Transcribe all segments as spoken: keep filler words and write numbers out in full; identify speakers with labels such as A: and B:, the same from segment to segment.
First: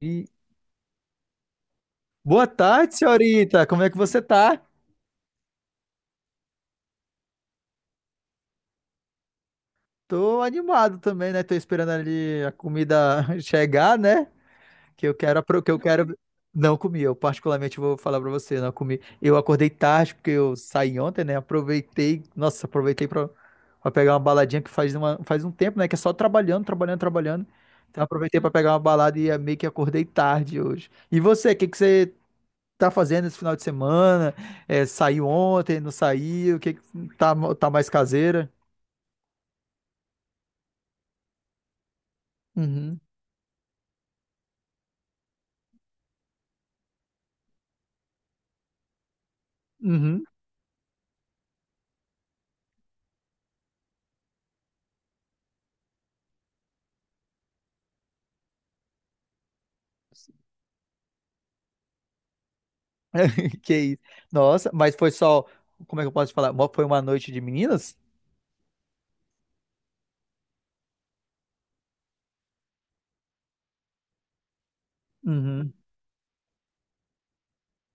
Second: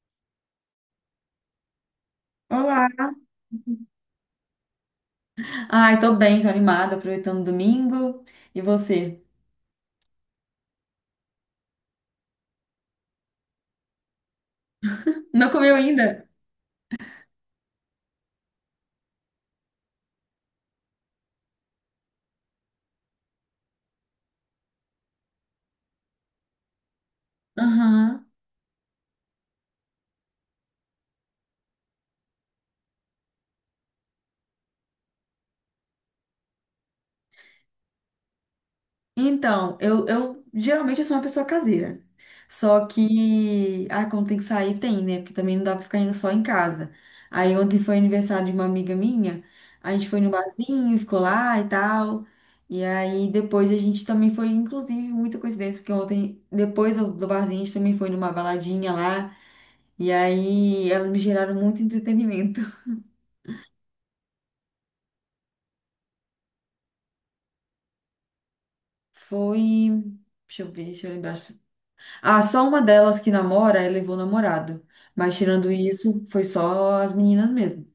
A: E- Boa
B: Olá!
A: tarde, senhorita. Como é que você tá?
B: Ai, tô bem, tô animada, aproveitando o domingo. E você?
A: Tô animado também, né? Tô esperando ali a comida chegar, né? Que eu quero,
B: Não
A: apro- que
B: comeu
A: eu quero.
B: ainda?
A: Não comi, eu particularmente vou falar pra você, não comi. Eu acordei tarde porque eu saí ontem, né? Aproveitei, nossa, aproveitei pra, pra pegar uma baladinha que faz, uma, faz um tempo, né? Que é só trabalhando, trabalhando, trabalhando. Então
B: Aham.
A: aproveitei pra pegar uma balada e é meio que acordei tarde hoje. E você, o que que você tá fazendo esse final de semana? É, saiu ontem, não saiu? O que que tá, tá mais caseira?
B: Então, eu, eu geralmente eu sou uma pessoa caseira. Só
A: Uhum,
B: que, ah, quando tem que sair, tem, né? Porque também não dá pra ficar em- só em casa. Aí ontem foi aniversário de uma amiga minha, a gente foi
A: uhum.
B: no barzinho, ficou lá e tal. E aí depois a gente também foi, inclusive, muita coincidência, porque ontem, depois do do barzinho, a gente também foi numa baladinha lá. E aí elas me geraram muito entretenimento.
A: Que isso. Nossa, mas foi só, como é que eu posso falar? Mo- Foi uma noite de meninas?
B: Foi. Deixa eu ver, deixa eu lembrar. Ah, só uma delas que namora, ela levou namorado. Mas tirando
A: Uhum.
B: isso, foi só as meninas mesmo.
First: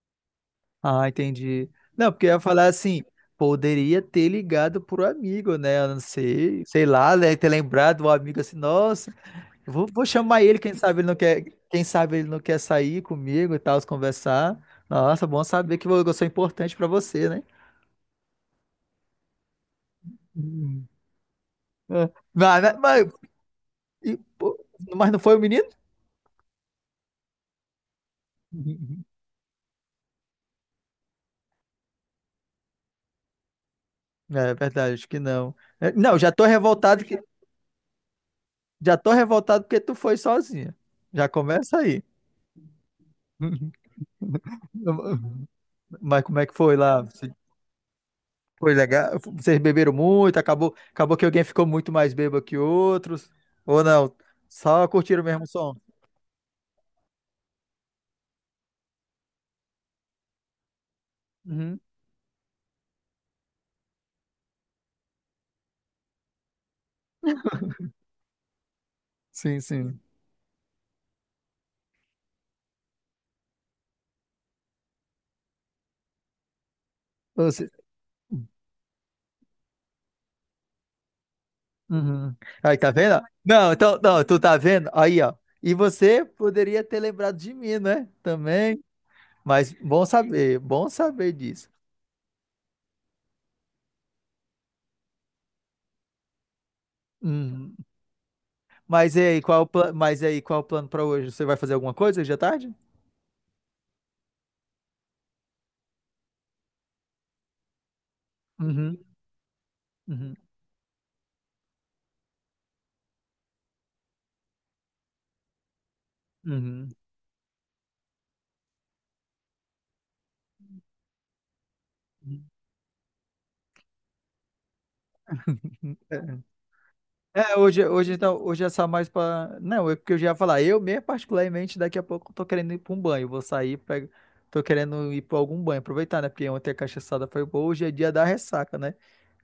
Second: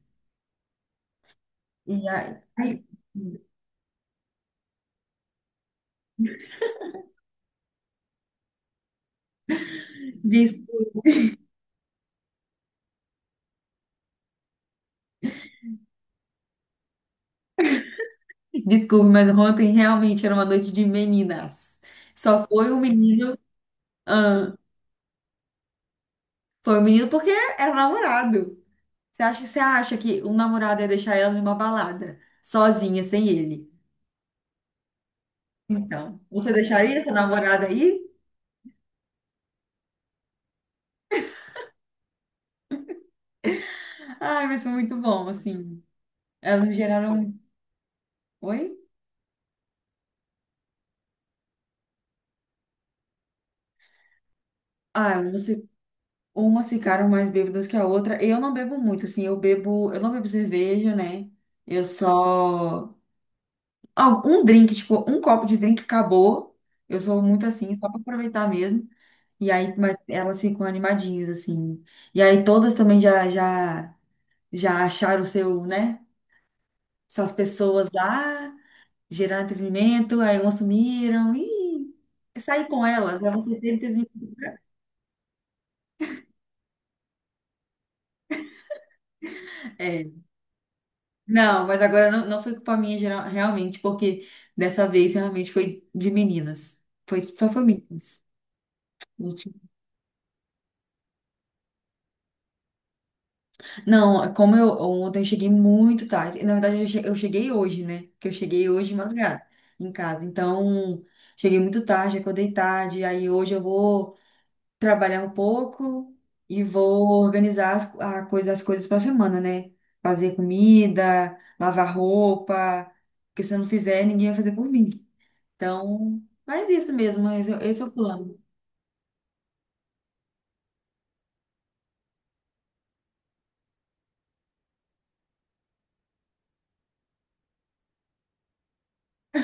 A: Ah, entendi.
B: E
A: Não, porque eu ia
B: aí,
A: falar
B: aí-
A: assim, poderia ter ligado pro amigo, né? Eu não sei, sei lá, né? Ter lembrado o amigo assim, nossa, eu vou, vou chamar ele,
B: des-
A: quem sabe ele não quer, quem sabe ele não quer sair comigo e tal, se conversar. Nossa, bom saber que eu sou importante pra você, né?
B: desculpe, mas ontem realmente era uma noite de
A: Hum.
B: meninas.
A: É.
B: Só
A: Mas,
B: foi
A: mas,
B: o
A: mas
B: menino.
A: e,
B: Ah,
A: pô, mas não foi o menino?
B: foi o menino porque era namorado.
A: Uhum.
B: Você acha, você acha que um namorado ia deixar ela numa balada, sozinha, sem ele?
A: É verdade, acho que não. É, Não,
B: Então,
A: já tô
B: você deixaria
A: revoltado
B: essa
A: que
B: namorada aí?
A: já tô revoltado porque tu foi sozinha. Já começa aí.
B: Ai, mas foi muito bom,
A: Uhum.
B: assim.
A: Mas como é que foi
B: Elas
A: lá? Você-
B: geraram. Oi?
A: Foi legal? Vocês beberam muito? Acabou, acabou que alguém ficou muito mais bêbado que outros? Ou não? Só
B: Ah,
A: curtiram o
B: umas
A: mesmo
B: fi-
A: som?
B: umas ficaram mais bêbadas que a outra. Eu não bebo muito, assim, eu bebo. Eu não bebo cerveja, né?
A: Uhum.
B: Eu só. Ah, um drink, tipo, um copo de drink acabou. Eu sou muito assim, só pra aproveitar mesmo. E
A: Sim,
B: aí, mas
A: sim.
B: elas ficam animadinhas, assim. E aí todas também já, já, já acharam o seu, né? Essas pessoas lá, geraram entretenimento, aí umas sumiram. Ih,
A: Uhum.
B: sair
A: Aí,
B: com
A: tá vendo?
B: elas, elas
A: Não, então, não, tu tá vendo? Aí, ó. E você poderia ter lembrado de mim, né? Também. Mas
B: é.
A: bom saber, bom saber
B: Não,
A: disso.
B: mas agora não, não foi culpa minha geral, realmente, porque dessa vez realmente foi de meninas. Foi, só foi
A: Uhum.
B: meninas.
A: Mas e
B: Não,
A: aí,
B: tinha-
A: qual é o plano? Mas e aí, qual é o plano para hoje? Você vai fazer alguma coisa hoje à tarde?
B: não, como eu ontem eu cheguei muito tarde. Na verdade, eu che- eu cheguei hoje, né? Que eu cheguei hoje de
A: Uhum,
B: madrugada em casa.
A: uhum,
B: Então, cheguei muito tarde, acordei tarde. Aí hoje eu vou trabalhar um pouco e
A: uhum.
B: vou organizar as, a coisa, as coisas para semana, né? Fazer comida, lavar roupa. Porque se eu não fizer, ninguém vai fazer por mim. Então,
A: É,
B: faz isso mesmo, esse,
A: é,
B: é esse
A: hoje,
B: é o
A: hoje então,
B: plano.
A: hoje é só mais pra. Não, é porque eu já ia falar. Eu mesmo, particularmente, daqui a pouco eu tô querendo ir pra um banho. Vou sair, pra... tô querendo ir pra algum banho, aproveitar, né? Porque ontem a cachaçada foi boa, hoje é dia da ressaca, né?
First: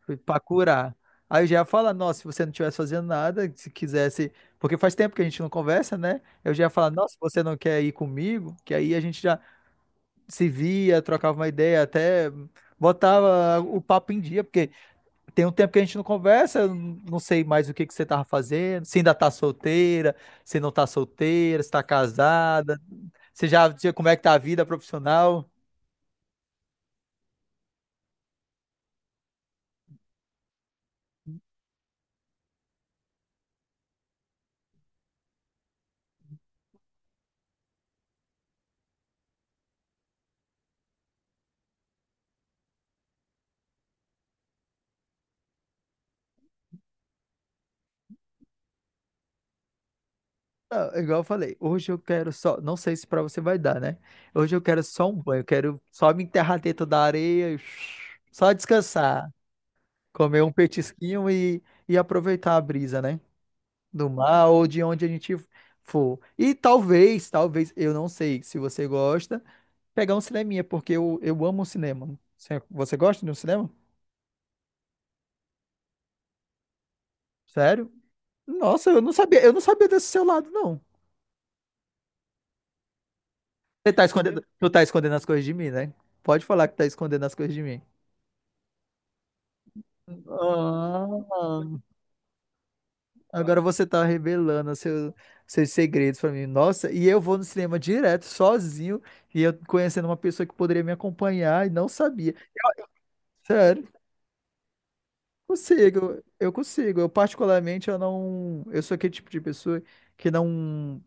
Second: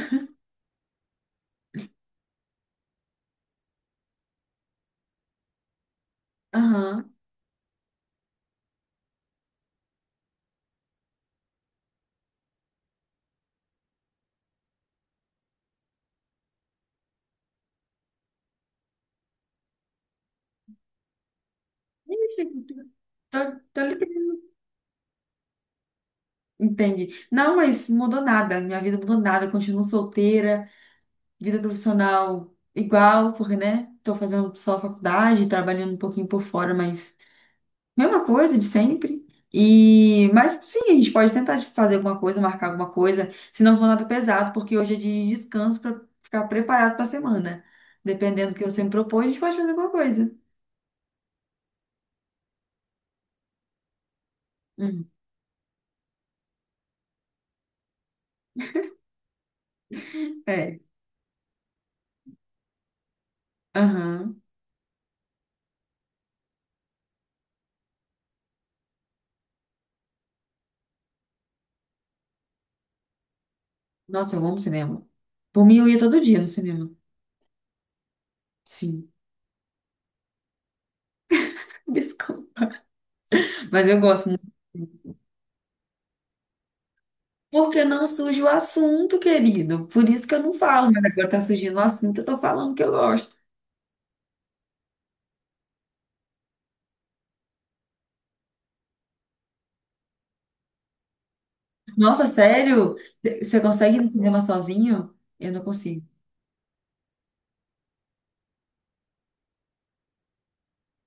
A: Foi Pra curar. Aí eu já ia falar, nossa, se você não estivesse fazendo nada, se quisesse, porque faz tempo que a gente não conversa, né? Eu já ia falar,
B: Aham.
A: nossa, você não quer ir comigo? Que aí a gente já se via, trocava uma ideia, até botava o papo em dia, porque tem um tempo que a gente não conversa, eu não sei mais o que que você tava fazendo, se ainda tá solteira, se não tá solteira, se tá casada,
B: Tô,
A: se já,
B: tô
A: como é que
B: ligada.
A: tá a vida profissional?
B: Entendi. Não, mas mudou nada. Minha vida mudou nada. Continuo solteira, vida profissional igual, porque, né? Tô fazendo só faculdade, trabalhando um pouquinho por fora, mas mesma coisa de sempre. E, mas sim, a gente pode tentar de fazer alguma coisa, marcar alguma coisa, se não for nada pesado, porque hoje é de descanso para ficar preparado para a semana. Dependendo do que você me propõe, a gente pode fazer alguma coisa.
A: Não, é igual eu falei, hoje eu quero só, não sei se pra você vai dar, né? Hoje eu quero só
B: Hum.
A: um banho, eu quero só me enterrar dentro da areia, e só descansar, comer um
B: É.
A: petisquinho e, e aproveitar a brisa, né? Do
B: Aham.
A: mar ou de onde a gente for. E talvez, talvez, eu, não sei se você gosta, pegar um cineminha, porque eu, eu amo cinema. Você você gosta de um cinema?
B: Nossa, eu amo cinema. Por mim, eu ia todo dia no cinema.
A: Sério? Nossa, eu
B: Sim,
A: não sabia, eu não sabia desse seu lado, não.
B: biscoito. Mas
A: Você
B: eu
A: tá
B: gosto
A: escondendo, tu tá
B: muito.
A: escondendo as coisas de mim, né? Pode falar que tá escondendo as coisas de mim.
B: Porque não surge o assunto, querido. Por isso que eu não falo, mas agora tá surgindo
A: Ah,
B: o assunto, eu tô falando que eu gosto.
A: agora você tá revelando seu- seus segredos pra mim. Nossa, e eu vou no cinema direto, sozinho, e eu conhecendo uma pessoa que poderia me acompanhar e não
B: Nossa,
A: sabia.
B: sério? Você
A: Sério.
B: consegue ir no cinema sozinho? Eu não consigo.
A: Consigo, eu consigo. Eu particularmente eu não, eu sou aquele tipo de pessoa que não,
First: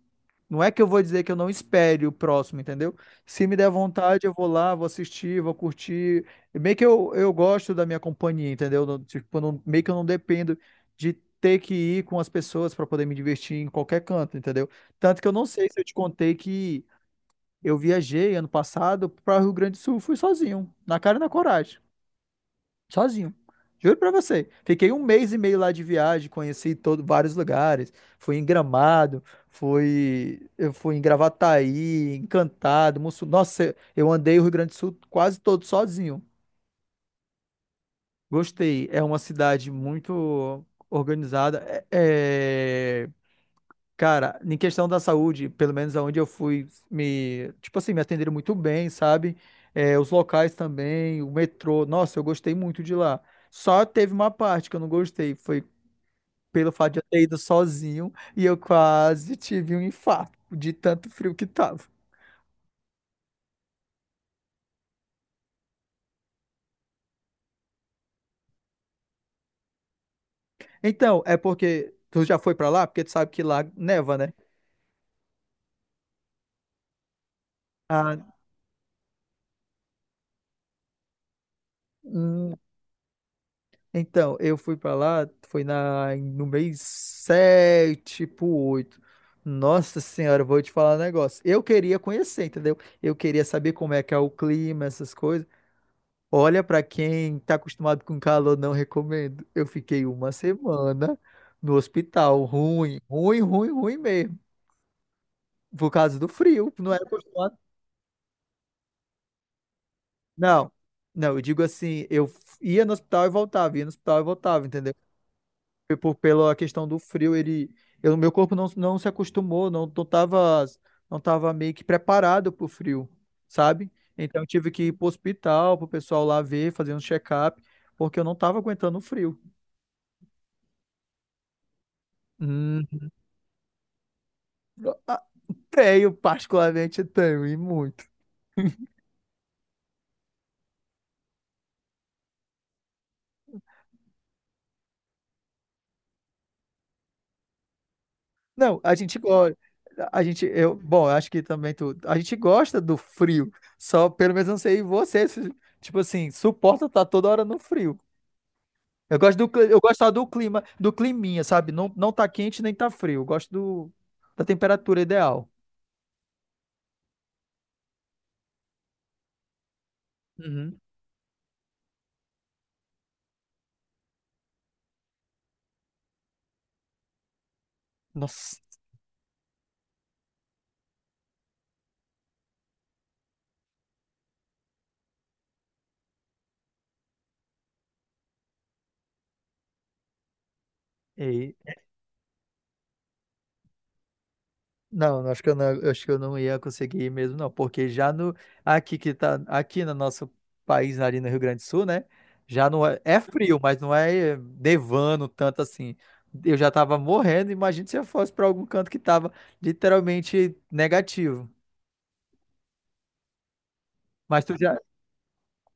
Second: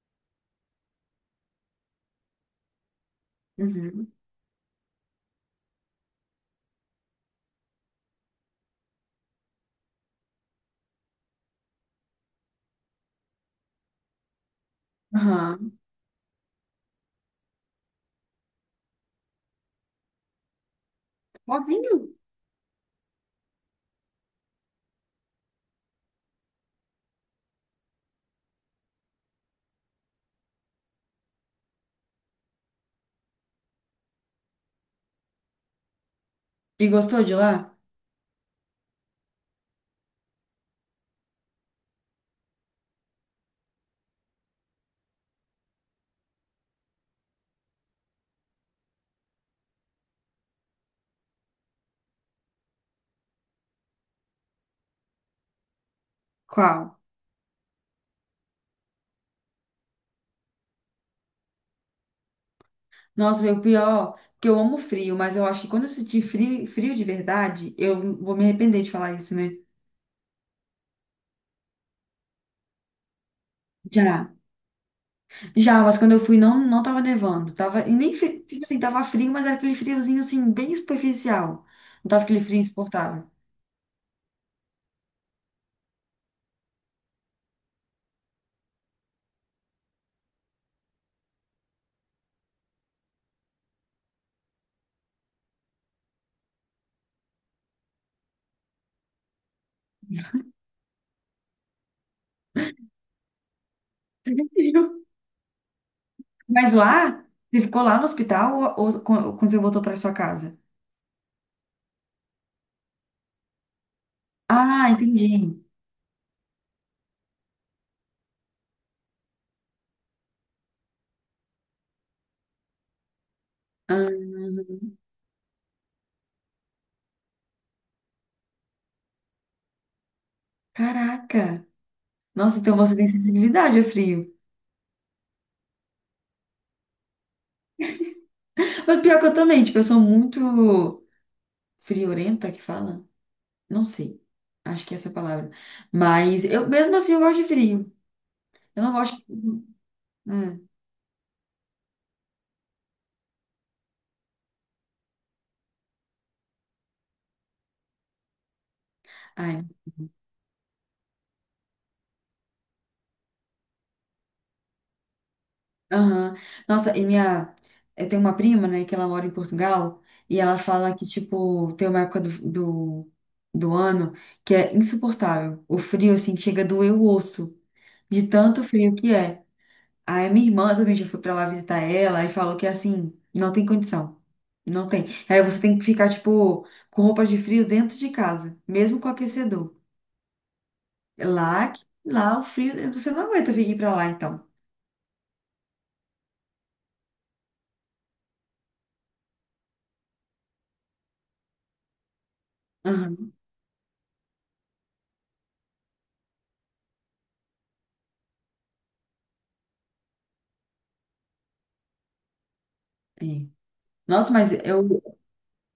A: não é que eu vou dizer que eu não espere o próximo, entendeu? Se me der
B: Uhum.
A: vontade, eu vou lá, vou assistir, vou curtir. Meio que eu, eu gosto da minha companhia, entendeu? Não- Tipo, eu não, meio que eu não dependo de ter que ir com as pessoas para poder me divertir em qualquer canto, entendeu? Tanto que eu não sei
B: Aham.
A: se eu te contei que eu viajei ano passado para o Rio Grande do Sul, fui sozinho, na cara e na coragem.
B: Sozinho?
A: Sozinho. Juro pra você. Fiquei um mês e meio lá de viagem, conheci todo, vários lugares. Fui em Gramado, fui, eu fui em Gravataí, Encantado, Mussum. Nossa, eu andei o Rio Grande do Sul quase todo sozinho.
B: E gostou de lá?
A: Gostei. É uma cidade muito organizada. É, é, cara, em questão da saúde, pelo menos aonde eu fui, me, tipo assim, me atenderam muito bem, sabe? É, os locais também, o metrô, nossa, eu gostei muito de lá. Só teve uma parte que eu não gostei, foi pelo fato de
B: Qual?
A: eu ter ido sozinho e eu quase tive um infarto de tanto frio que tava.
B: Nossa, meu pior, que eu amo frio, mas eu acho que quando eu sentir frio, frio de verdade, eu vou me arrepender de falar isso, né?
A: Então, é porque tu já foi pra lá, porque tu sabe que lá neva,
B: Já.
A: né?
B: Já, mas quando eu fui não, não tava nevando. Tava, e nem,
A: Ah,
B: fri- tipo assim, tava frio, mas era aquele friozinho, assim, bem superficial. Não tava aquele
A: hum.
B: frio insuportável.
A: Então, eu fui pra lá, foi na, no mês sete pro oito. Nossa senhora, eu vou te falar um negócio. Eu queria conhecer, entendeu? Eu queria saber como é que é o clima, essas coisas. Olha, pra quem tá acostumado com calor, não recomendo. Eu fiquei uma semana no hospital, ruim, ruim, ruim, ruim mesmo, por causa do
B: Mas
A: frio, não era
B: lá,
A: acostumado.
B: você ficou lá no hospital ou, ou quan- quando você voltou para sua casa?
A: Não, não, eu digo assim, eu ia no hospital e voltava, ia no hospital e voltava,
B: Ah,
A: entendeu?
B: entendi.
A: por, pela questão do frio, ele, eu, meu corpo não, não se acostumou, não, não tava, não tava meio que preparado pro frio, sabe?
B: Ah,
A: Então eu tive que ir pro hospital, pro pessoal lá ver, fazer um check-up, porque eu não tava aguentando o frio.
B: caraca. Nossa, então
A: Hum,
B: você tem sensibilidade a frio.
A: ah, tenho, particularmente tenho, e muito.
B: Mas pior que eu também, tipo, eu sou muito friorenta que fala? Não sei. Acho que é essa a palavra. Mas eu mesmo assim eu gosto de frio.
A: Não,
B: Eu
A: a
B: não
A: gente
B: gosto.
A: gosta, a gente,
B: Hum.
A: eu, bom, eu acho que também tu, a gente gosta do frio, só pelo menos eu não sei você, se, tipo assim, suporta estar toda hora no frio. Eu gosto do,
B: Ai,
A: cli- eu gosto só do clima, do climinha, sabe? Não, não tá quente nem tá frio. Eu gosto do, da temperatura ideal.
B: aham. Nossa, e minha. Eu tenho uma prima, né, que ela mora em Portugal, e ela
A: Uhum.
B: fala que, tipo, tem uma época do, do, do ano que é insuportável. O frio, assim, que chega a doer o osso, de
A: Nossa.
B: tanto frio que é. Aí minha irmã também já foi pra lá visitar ela e falou que, assim, não tem condição. Não tem. Aí você tem que ficar, tipo, com roupa de frio dentro de casa, mesmo com aquecedor.
A: E-
B: Lá, lá o frio, você não aguenta vir pra lá, então.
A: não, acho que eu não, acho que eu não, ia conseguir ir mesmo, não, porque já no aqui que tá aqui no nosso país ali no Rio Grande do Sul, né? Já não é, é
B: Aham.
A: frio, mas não é nevando tanto assim. Eu já tava morrendo, imagina se eu fosse pra algum canto que tava literalmente negativo.
B: É. Nossa,
A: Mas
B: mas
A: tu já.
B: eu.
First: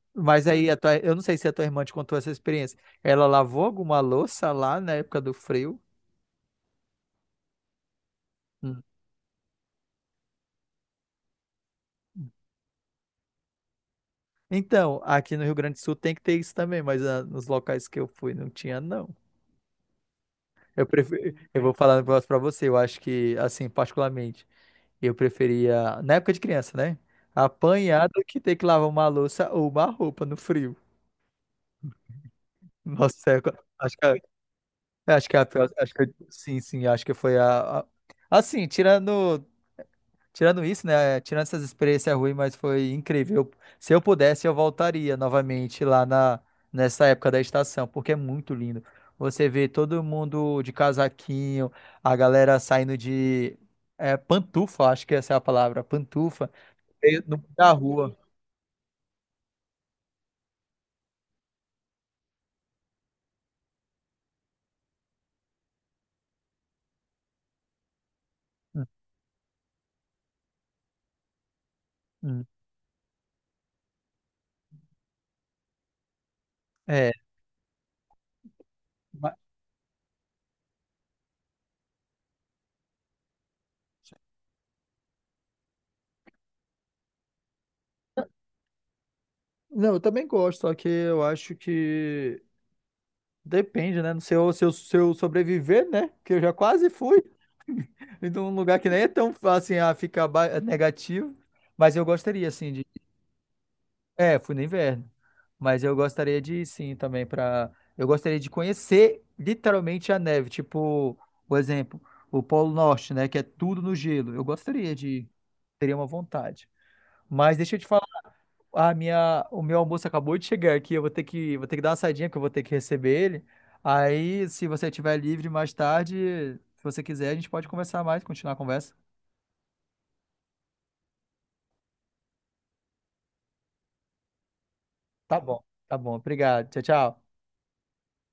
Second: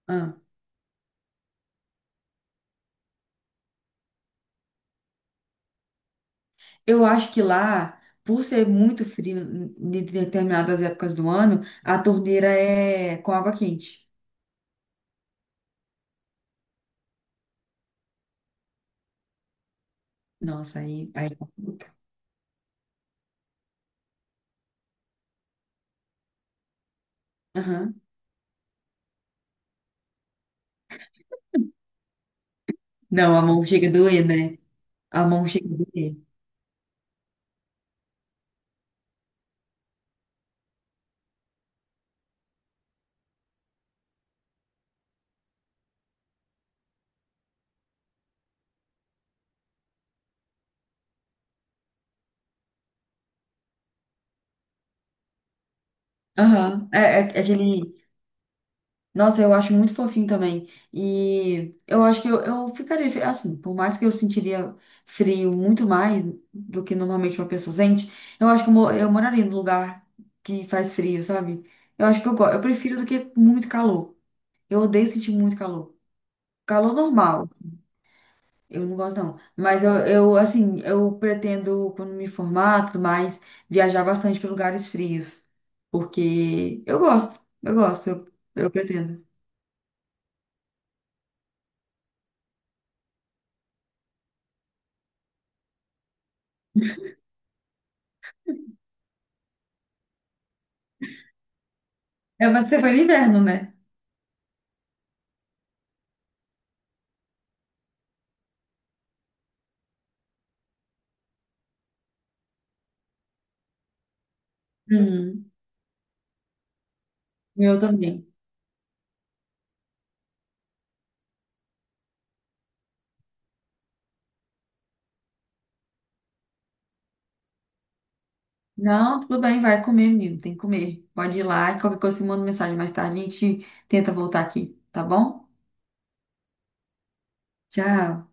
B: Ah.
A: Mas aí, a tua- eu não sei se a tua irmã te contou essa experiência. Ela lavou alguma louça lá na época do frio?
B: Eu acho que lá, por ser
A: Hum.
B: muito frio em em determinadas épocas do ano, a torneira é com água quente.
A: Então, aqui no Rio Grande do Sul tem que ter isso também, mas ah, nos locais que eu fui não tinha, não.
B: Nossa,
A: Eu
B: aí,
A: prefiro,
B: aí
A: eu vou
B: complica.
A: falar um negócio pra você, eu acho que, assim, particularmente, eu preferia, na época de criança, né?
B: Aham.
A: Apanhar do que ter que lavar uma louça ou uma roupa no frio. Nossa,
B: Não, a
A: eu
B: mão chega a
A: acho que, a-
B: doer, né? A
A: acho que é a
B: mão chega
A: pior,
B: a
A: acho que, eu-
B: doer.
A: sim, sim, acho que foi a, a- assim, tirando Tirando isso, né? Tirando essas experiências ruins, mas foi incrível. Se eu pudesse, eu voltaria novamente lá na, nessa época da estação, porque é muito lindo. Você vê todo mundo de casaquinho, a galera saindo de é, pantufa, acho que essa é a palavra, pantufa,
B: Aham. É,
A: meio
B: é-
A: no
B: é
A: meio da
B: aquele.
A: rua.
B: Nossa, eu acho muito fofinho também. E eu acho que eu, eu ficaria fe- assim, por mais que eu sentiria frio muito mais do que normalmente uma pessoa sente, eu acho que eu,
A: Hum,
B: mo- eu moraria num lugar que faz frio, sabe? Eu acho que eu, go-
A: hum.
B: eu prefiro do que muito calor. Eu odeio sentir muito calor. Calor
A: É.
B: normal, eu não gosto
A: ma-
B: não. Mas eu, eu, assim, eu pretendo, quando me formar, tudo mais, viajar bastante para lugares frios. Porque eu gosto, eu gosto, eu, eu pretendo.
A: Não, eu também gosto, só que eu acho que depende, né? No seu, seu, seu sobreviver, né? Que eu já quase fui. E de um lugar que nem é tão fácil assim, a ficar ba- é negativo, mas eu
B: É,
A: gostaria,
B: mas
A: assim,
B: você
A: de.
B: foi no inverno, né?
A: É, fui no inverno. Mas eu gostaria de ir, sim, também para. Eu gostaria de conhecer literalmente a neve. Tipo, por exemplo, o Polo Norte, né? Que é tudo no gelo. Eu gostaria de ir.
B: Uhum.
A: Teria uma vontade. Mas deixa eu
B: Eu
A: te falar,
B: também.
A: a minha, o meu almoço acabou de chegar aqui. Eu vou ter que, vou ter que dar uma saidinha, que eu vou ter que receber ele. Aí, se você estiver livre mais tarde, se você quiser, a gente pode conversar mais, continuar a conversa.
B: Não, tudo bem, vai comer, menino, tem que comer. Pode ir lá, qualquer coisa, você manda mensagem mais tarde, a gente tenta voltar aqui, tá
A: Tá
B: bom?
A: bom, tá bom. Obrigado. Tchau, tchau.
B: Tchau.